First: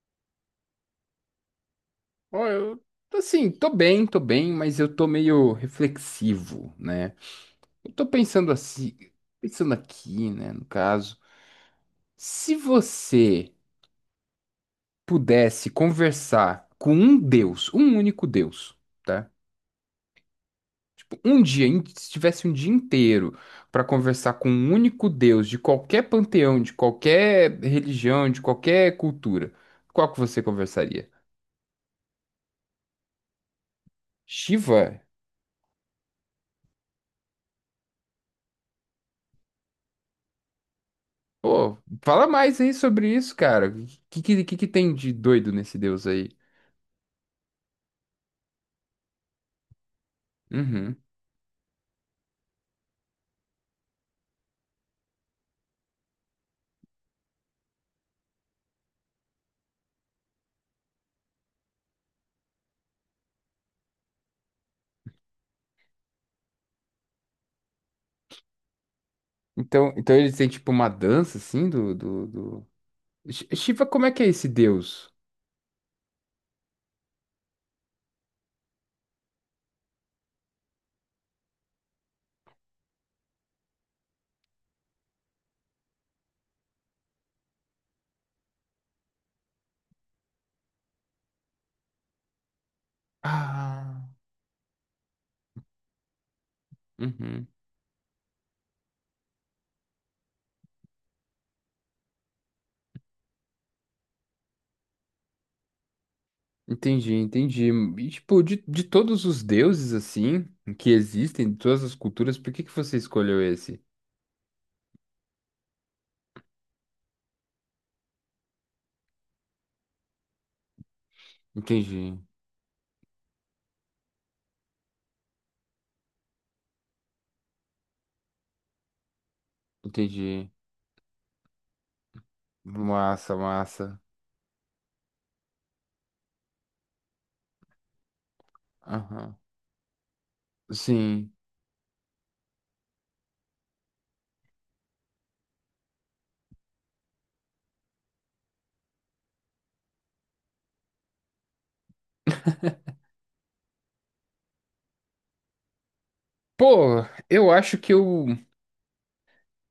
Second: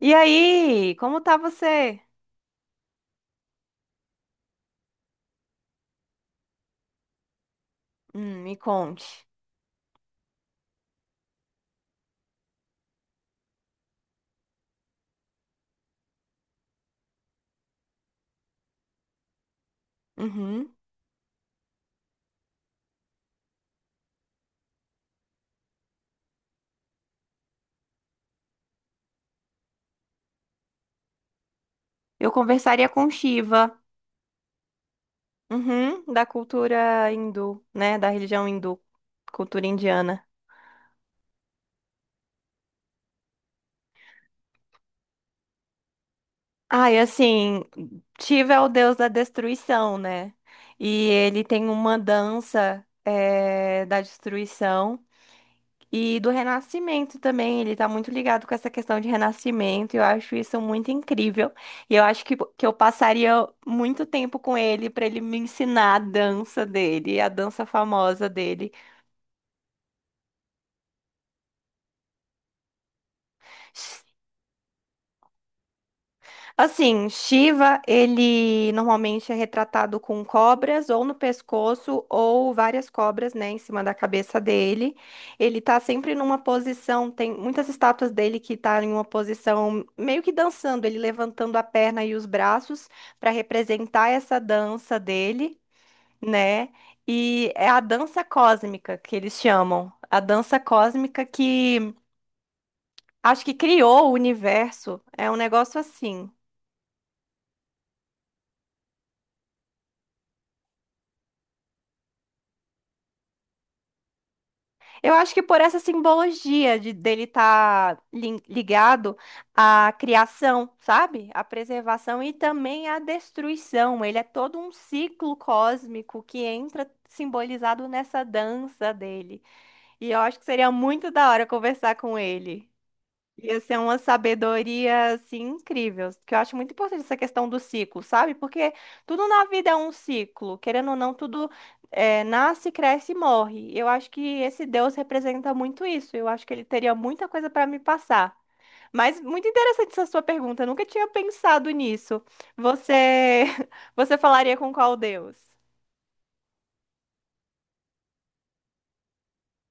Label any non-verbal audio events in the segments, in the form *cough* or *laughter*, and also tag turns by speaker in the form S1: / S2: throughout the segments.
S1: E aí, como tá você?
S2: Ó, eu, assim, tô bem, mas eu tô meio reflexivo, né? Eu tô pensando
S1: Me
S2: assim,
S1: conte.
S2: pensando aqui, né, no caso, se você pudesse conversar com um Deus, um único Deus, tá?
S1: Uhum.
S2: Tipo, um dia, se tivesse um dia inteiro pra conversar com um único Deus de qualquer panteão, de qualquer religião, de qualquer cultura, qual que você conversaria?
S1: Eu conversaria com Shiva,
S2: Shiva?
S1: uhum, da cultura hindu, né? Da religião hindu, cultura indiana.
S2: Pô, fala mais aí sobre isso, cara. O que que tem de doido nesse deus aí?
S1: Ah, e assim, Shiva é o deus da destruição, né?
S2: Uhum.
S1: E ele tem uma dança, da destruição. E do renascimento também, ele tá muito ligado com essa questão de renascimento, e eu acho isso muito incrível. E eu acho que eu passaria muito tempo com ele para ele me ensinar a dança dele, a dança famosa dele.
S2: Então, então ele tem tipo uma dança assim do... Shiva, como é que é esse deus?
S1: Assim, Shiva, ele normalmente é retratado com cobras ou no pescoço ou várias cobras, né, em cima da cabeça dele. Ele tá sempre numa posição, tem muitas estátuas dele que tá em uma posição meio que dançando, ele levantando a perna e os braços para
S2: Ah,
S1: representar essa dança dele, né?
S2: uhum.
S1: E é a dança cósmica que eles chamam. A dança cósmica que acho que criou o universo. É um negócio assim.
S2: Entendi, entendi. E, tipo, de todos os deuses assim que existem, de todas as culturas, por que que você escolheu esse?
S1: Eu acho que por essa simbologia de dele estar ligado à criação, sabe? À
S2: Entendi,
S1: preservação e também à destruição. Ele é todo um ciclo cósmico que entra simbolizado nessa dança dele. E eu acho que
S2: entendi.
S1: seria muito da hora conversar com ele.
S2: Massa,
S1: Ia ser uma
S2: massa.
S1: sabedoria, assim, incrível. Que eu acho muito importante essa questão do ciclo, sabe? Porque tudo
S2: Aham.
S1: na vida é um ciclo. Querendo ou não,
S2: Sim.
S1: tudo nasce, cresce e morre. Eu acho que esse Deus representa muito isso. Eu acho que ele teria muita coisa para me passar. Mas muito interessante essa sua pergunta. Eu nunca tinha pensado nisso. Você, *laughs* você falaria com qual Deus?
S2: Pô, eu acho que eu.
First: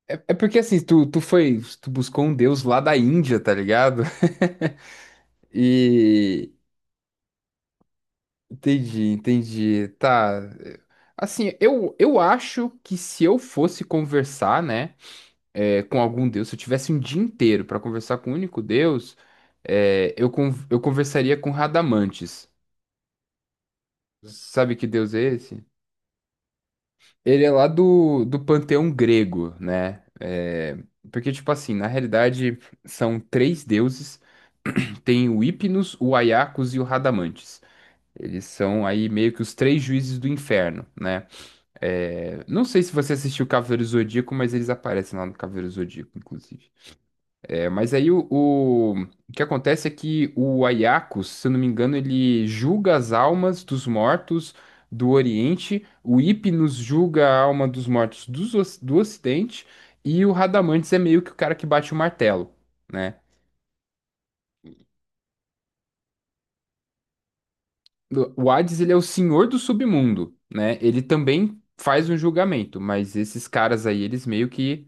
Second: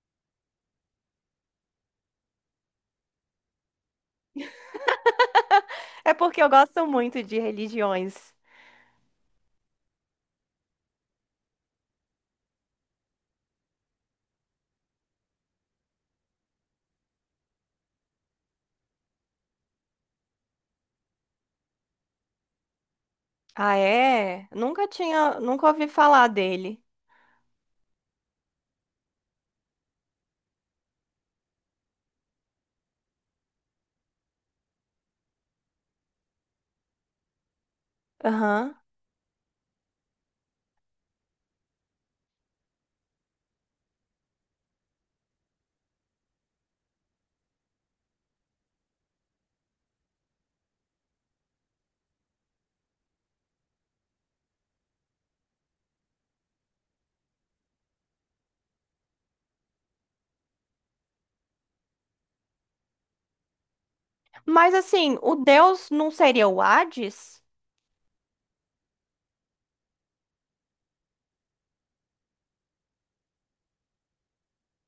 S2: É, é porque assim, tu, tu foi, tu buscou um deus lá da Índia, tá ligado? *laughs*
S1: É porque eu
S2: E
S1: gosto muito de religiões.
S2: entendi, entendi. Tá. Assim, eu acho que se eu fosse conversar, né, com algum Deus, se eu tivesse um dia inteiro pra conversar com um único Deus, eu, eu conversaria com Radamantes.
S1: Ah, é?
S2: Sabe que
S1: Nunca
S2: Deus é
S1: tinha,
S2: esse?
S1: nunca ouvi falar dele.
S2: Ele é lá do panteão grego, né? É, porque, tipo assim, na realidade, são três deuses. Tem o Hypnos, o Aiacos e o Radamantes. Eles
S1: Aham.
S2: são aí meio que os três juízes do inferno, né? É, não sei se você assistiu Cavaleiro Zodíaco, mas eles aparecem lá no Cavaleiro Zodíaco, inclusive. É, mas aí o que acontece é que o Aiacos, se eu não me engano, ele julga as almas dos mortos do Oriente, o Hypnos julga a alma dos mortos dos do Ocidente, e o Radamantes é meio que o cara que bate o martelo, né?
S1: Mas assim, o deus não seria o Hades?
S2: O Hades, ele é o senhor do submundo, né? Ele também faz um julgamento, mas esses caras aí, eles meio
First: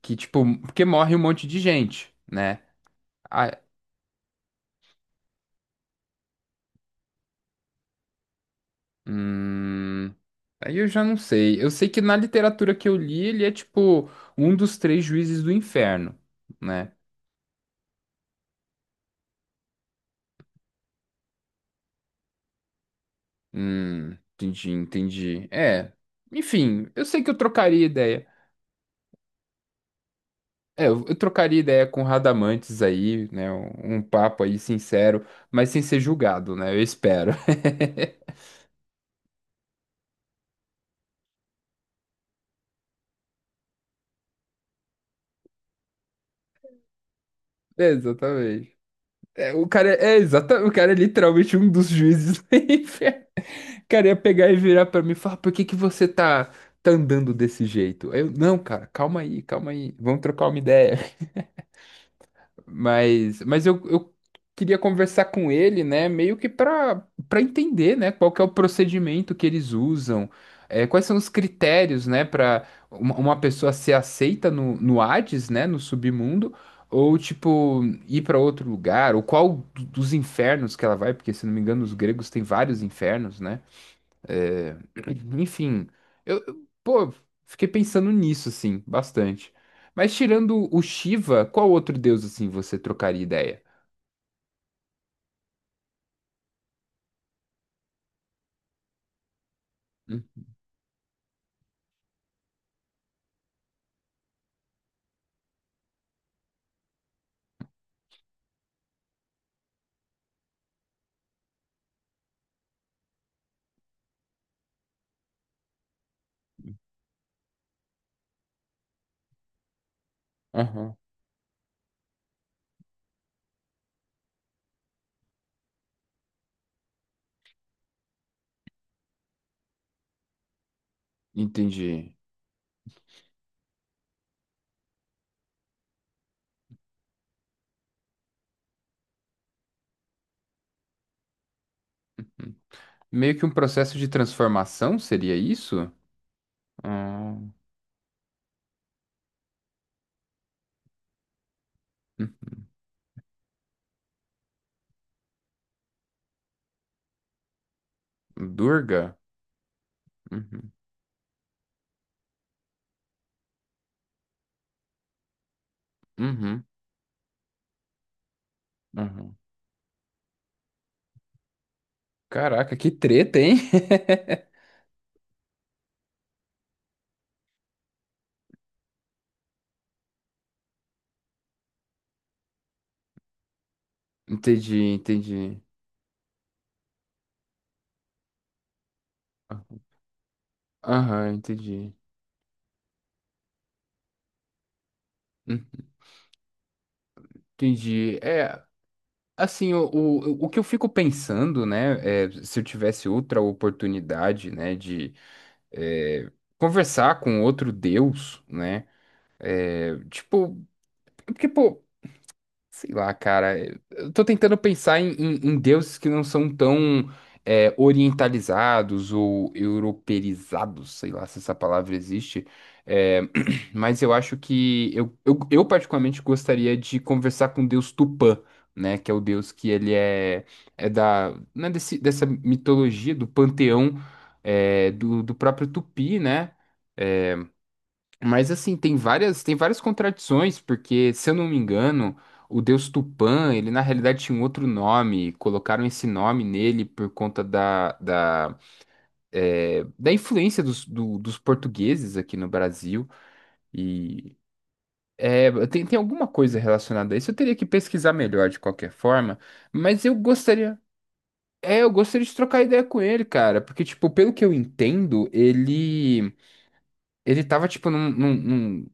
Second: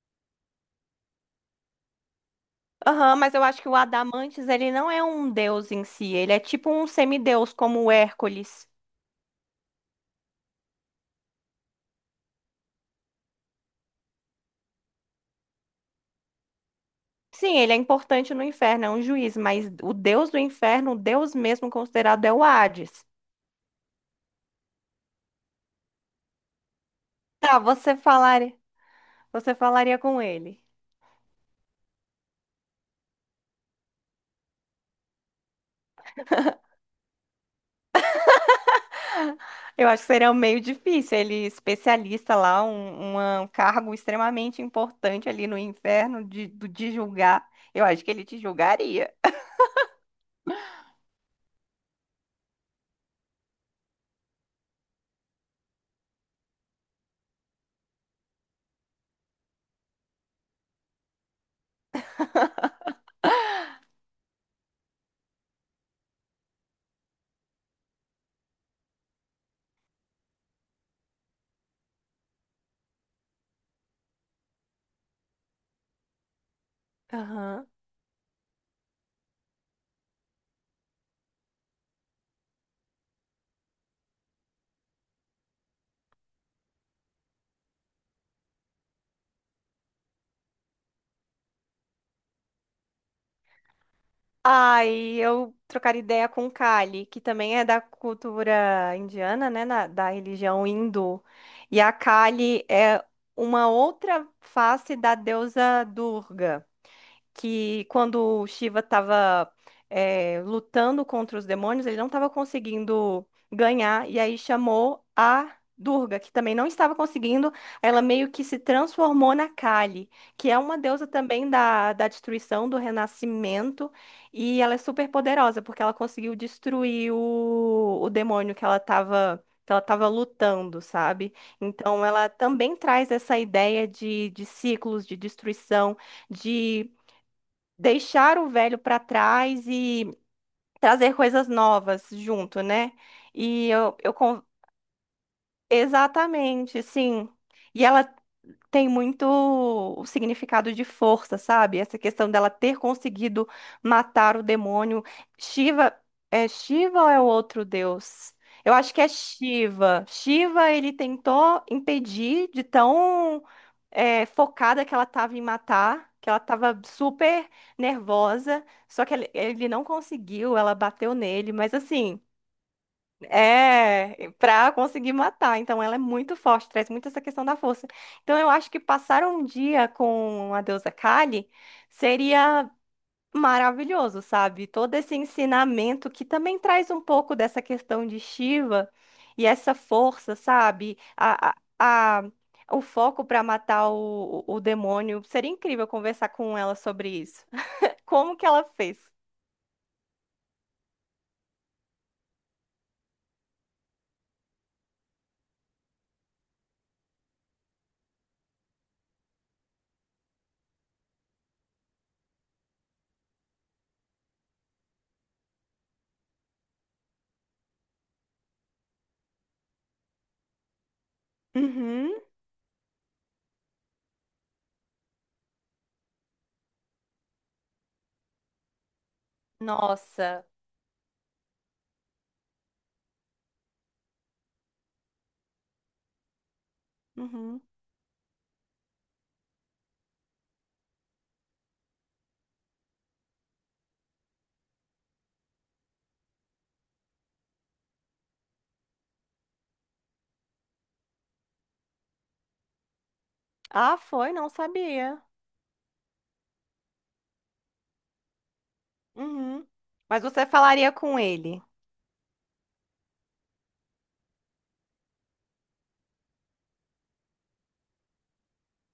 S2: que tipo, porque morre um monte de gente, né?
S1: Aham, mas eu
S2: Ah,
S1: acho que o Adamantes, ele não é um deus em si, ele é tipo um semideus, como o Hércules.
S2: hum, aí eu já não sei. Eu sei que na literatura que eu li, ele é tipo um dos três juízes do inferno, né?
S1: Sim, ele é importante no inferno, é um juiz, mas o deus do inferno, o deus mesmo considerado é o Hades.
S2: Entendi, entendi. É, enfim, eu sei que eu
S1: Tá,
S2: trocaria ideia.
S1: você falaria com ele.
S2: É, eu trocaria ideia com o Radamantes aí, né? Um papo aí sincero, mas sem ser julgado, né? Eu espero. *laughs*
S1: Eu acho que seria um meio difícil, ele especialista lá, um, uma- um cargo extremamente importante ali no inferno de, do- de julgar. Eu
S2: É,
S1: acho que ele te
S2: exatamente.
S1: julgaria.
S2: É, o cara é, exatamente, o cara é literalmente um dos juízes do *laughs* inferno. O cara ia pegar e virar pra mim e falar, por que que você tá, tá andando desse jeito? Aí eu, não, cara, calma aí, vamos trocar uma ideia. Mas eu queria conversar com ele, né? Meio que para entender, né? Qual que é o procedimento que eles usam, é, quais são os critérios, né? Para uma pessoa ser aceita no Hades, né? No submundo, ou
S1: Aham.
S2: tipo ir para outro lugar, ou qual dos infernos que ela vai, porque se não me engano os gregos têm vários infernos, né? É, *clears throat* enfim, pô, fiquei pensando nisso, assim, bastante. Mas tirando o Shiva, qual outro deus, assim, você trocaria ideia?
S1: Ai, eu trocar ideia com Kali, que também é da cultura indiana, né, na- da
S2: Hum,
S1: religião hindu. E a Kali é uma outra face da deusa Durga que quando o Shiva estava lutando contra os demônios, ele não estava conseguindo ganhar, e aí chamou a Durga, que também não estava conseguindo, ela meio que se transformou na Kali, que é uma
S2: Aham.
S1: deusa também da destruição, do renascimento, e ela é super poderosa, porque ela conseguiu destruir o demônio que ela estava. Que ela estava lutando, sabe? Então,
S2: Entendi.
S1: ela também traz essa ideia de ciclos, de destruição, de deixar o velho para trás e trazer coisas novas
S2: Hum.
S1: junto, né?
S2: Meio que um
S1: E eu,
S2: processo de
S1: eu con-
S2: transformação, seria isso?
S1: Exatamente, sim.
S2: Ah,
S1: E ela tem muito o significado de força, sabe? Essa questão
S2: hum,
S1: dela ter conseguido matar o demônio. Shiva, é Shiva ou é o outro deus? Eu acho que é
S2: Durga?
S1: Shiva. Shiva,
S2: Uhum,
S1: ele tentou impedir de tão focada que ela estava em matar, que ela
S2: uhum,
S1: estava super nervosa, só que ele,
S2: uhum.
S1: ele não conseguiu, ela bateu nele, mas assim,
S2: Caraca, que treta, hein? *laughs*
S1: é pra conseguir matar, então ela é muito forte, traz muito essa questão da força. Então eu acho que passar um dia com a deusa Kali seria maravilhoso, sabe?
S2: Entendi,
S1: Todo esse
S2: entendi.
S1: ensinamento que também traz um pouco dessa questão de Shiva e essa força, sabe?
S2: Aham,
S1: A,
S2: entendi.
S1: a- o foco para matar o, o demônio. Seria
S2: Hum,
S1: incrível conversar com ela sobre isso. *laughs*
S2: Entendi.
S1: Como que
S2: É,
S1: ela fez?
S2: assim, o que eu fico pensando, né, é, se eu tivesse outra oportunidade, né, de é, conversar com outro Deus, né, é, tipo, porque, pô, sei lá, cara. Eu tô tentando pensar em, em deuses que não são tão é, orientalizados ou europeizados, sei lá se essa palavra
S1: Uhum.
S2: existe. É, *clears throat* mas eu acho que eu particularmente gostaria de conversar com o deus Tupã, né? Que é o deus que ele é,
S1: Nossa.
S2: é da, né, desse, dessa mitologia, do panteão é, do próprio Tupi, né?
S1: Uhum.
S2: Mas assim, tem várias contradições, porque, se eu não me engano, o deus Tupã, ele na realidade tinha um outro nome, colocaram esse nome nele por conta é, da influência dos, dos portugueses aqui no Brasil,
S1: Ah, foi?
S2: e
S1: Não sabia.
S2: é, tem, tem alguma coisa relacionada a isso, eu teria que pesquisar melhor de qualquer forma,
S1: Uhum.
S2: mas eu
S1: Mas você
S2: gostaria,
S1: falaria com ele.
S2: é, eu gostaria de trocar ideia com ele, cara, porque, tipo, pelo que eu entendo, ele... Ele tava, tipo,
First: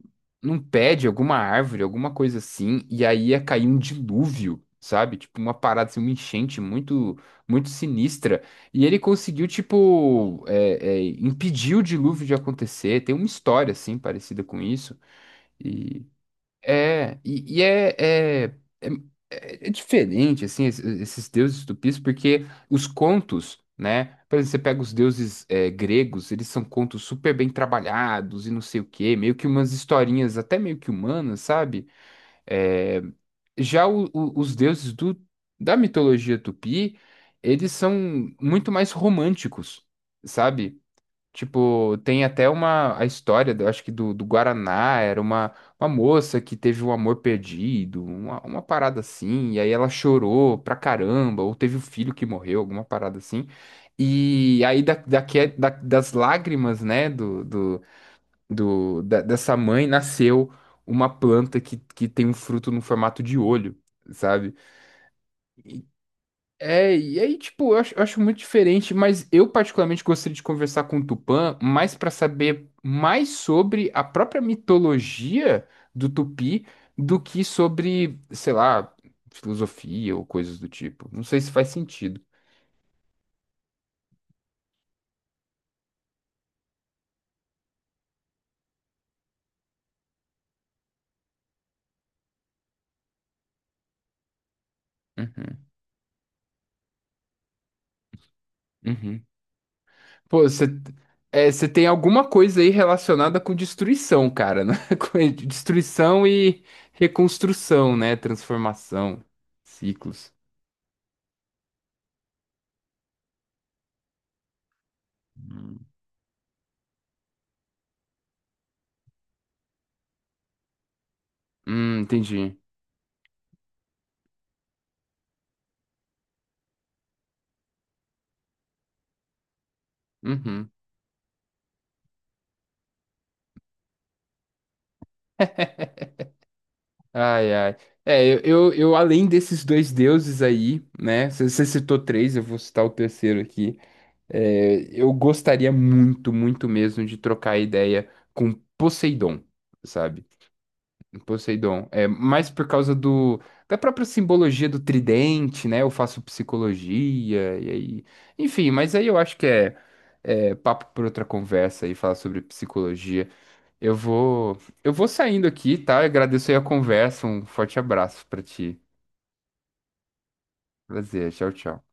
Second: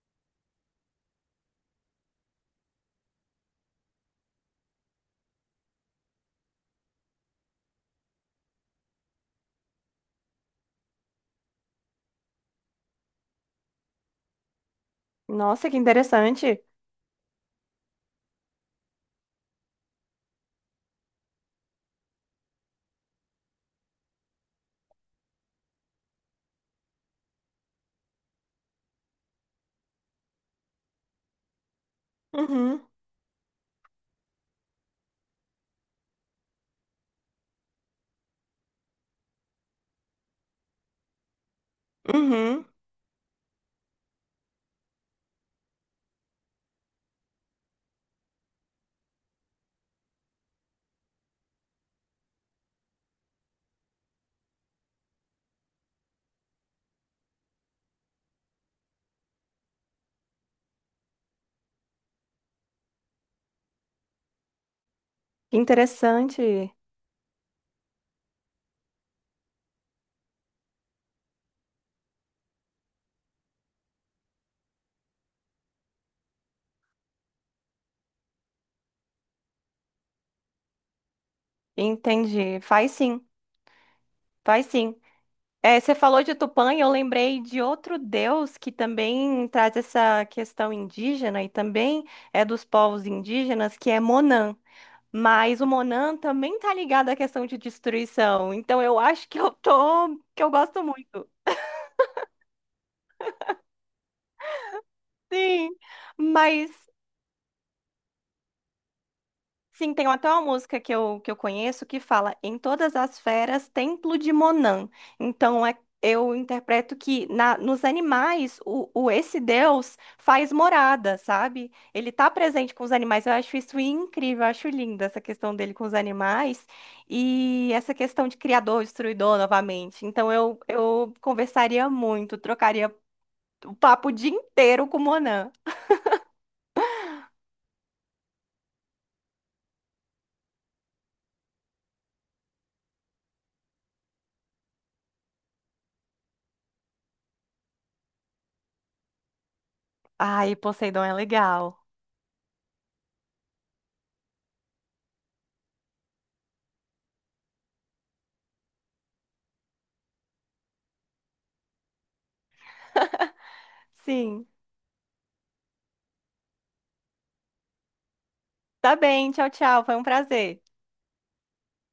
S2: num pé de alguma árvore, alguma coisa assim, e aí ia cair um dilúvio, sabe? Tipo, uma parada, assim, uma enchente muito, muito sinistra. E ele conseguiu, tipo, impedir o dilúvio de acontecer. Tem uma história, assim, parecida com isso.
S1: Nossa, que interessante.
S2: É, e, é, é- é diferente, assim, esses deuses tupis, porque os contos, né? Por exemplo, você pega os deuses é, gregos, eles são contos super bem trabalhados e não sei o quê, meio que umas historinhas até meio que humanas, sabe?
S1: Uhum.
S2: É, já os deuses do, da mitologia tupi, eles são muito mais românticos, sabe? Tipo, tem até
S1: Uhum,
S2: uma a história, eu acho que do, do Guaraná, era uma moça que teve um amor perdido, uma parada assim, e aí ela chorou pra caramba, ou teve um filho que morreu, alguma parada assim. E aí das lágrimas, né, dessa mãe nasceu uma planta que tem um fruto no formato de olho, sabe?
S1: que interessante.
S2: É, e aí, tipo, eu acho muito diferente, mas eu particularmente gostaria de conversar com o Tupã mais para saber mais sobre a própria mitologia do Tupi do que sobre, sei lá, filosofia ou coisas do tipo. Não sei se faz sentido.
S1: Entendi. Faz sim, faz sim. É, você falou de Tupã e eu lembrei de outro deus que também traz essa questão indígena e também é dos povos indígenas, que é Monan. Mas
S2: Uhum,
S1: o Monan também tá ligado à questão de destruição. Então eu
S2: uhum.
S1: acho que eu tô,
S2: Pô,
S1: que eu
S2: você
S1: gosto muito.
S2: é, você tem alguma coisa aí relacionada com destruição, cara, né? *laughs* Com
S1: Sim,
S2: destruição e
S1: mas
S2: reconstrução, né? Transformação,
S1: sim, tem até
S2: ciclos.
S1: uma música que eu conheço que fala em todas as feras, templo de Monan. Então, é, eu interpreto que na, nos animais, o esse Deus faz morada, sabe? Ele tá
S2: Entendi.
S1: presente com os animais. Eu acho isso incrível, eu acho linda essa questão dele com os animais e essa questão de criador, destruidor novamente. Então,
S2: Uhum.
S1: eu conversaria muito, trocaria o papo o dia inteiro com Monan.
S2: Ai, ai. É, eu, além desses dois deuses aí, né? Você citou três, eu vou citar o terceiro aqui. É, eu gostaria muito, muito mesmo de trocar ideia com Poseidon, sabe?
S1: Ai, Poseidon é legal.
S2: Poseidon. É, mais por causa do, da própria simbologia do tridente, né? Eu faço psicologia, e aí. Enfim, mas aí eu acho que é, é papo por outra conversa e falar sobre psicologia. Eu
S1: Sim.
S2: vou, eu vou saindo aqui, tá? Eu agradeço aí a conversa. Um forte abraço pra ti.
S1: Tá bem, tchau, tchau. Foi um prazer.
S2: Prazer. Tchau, tchau.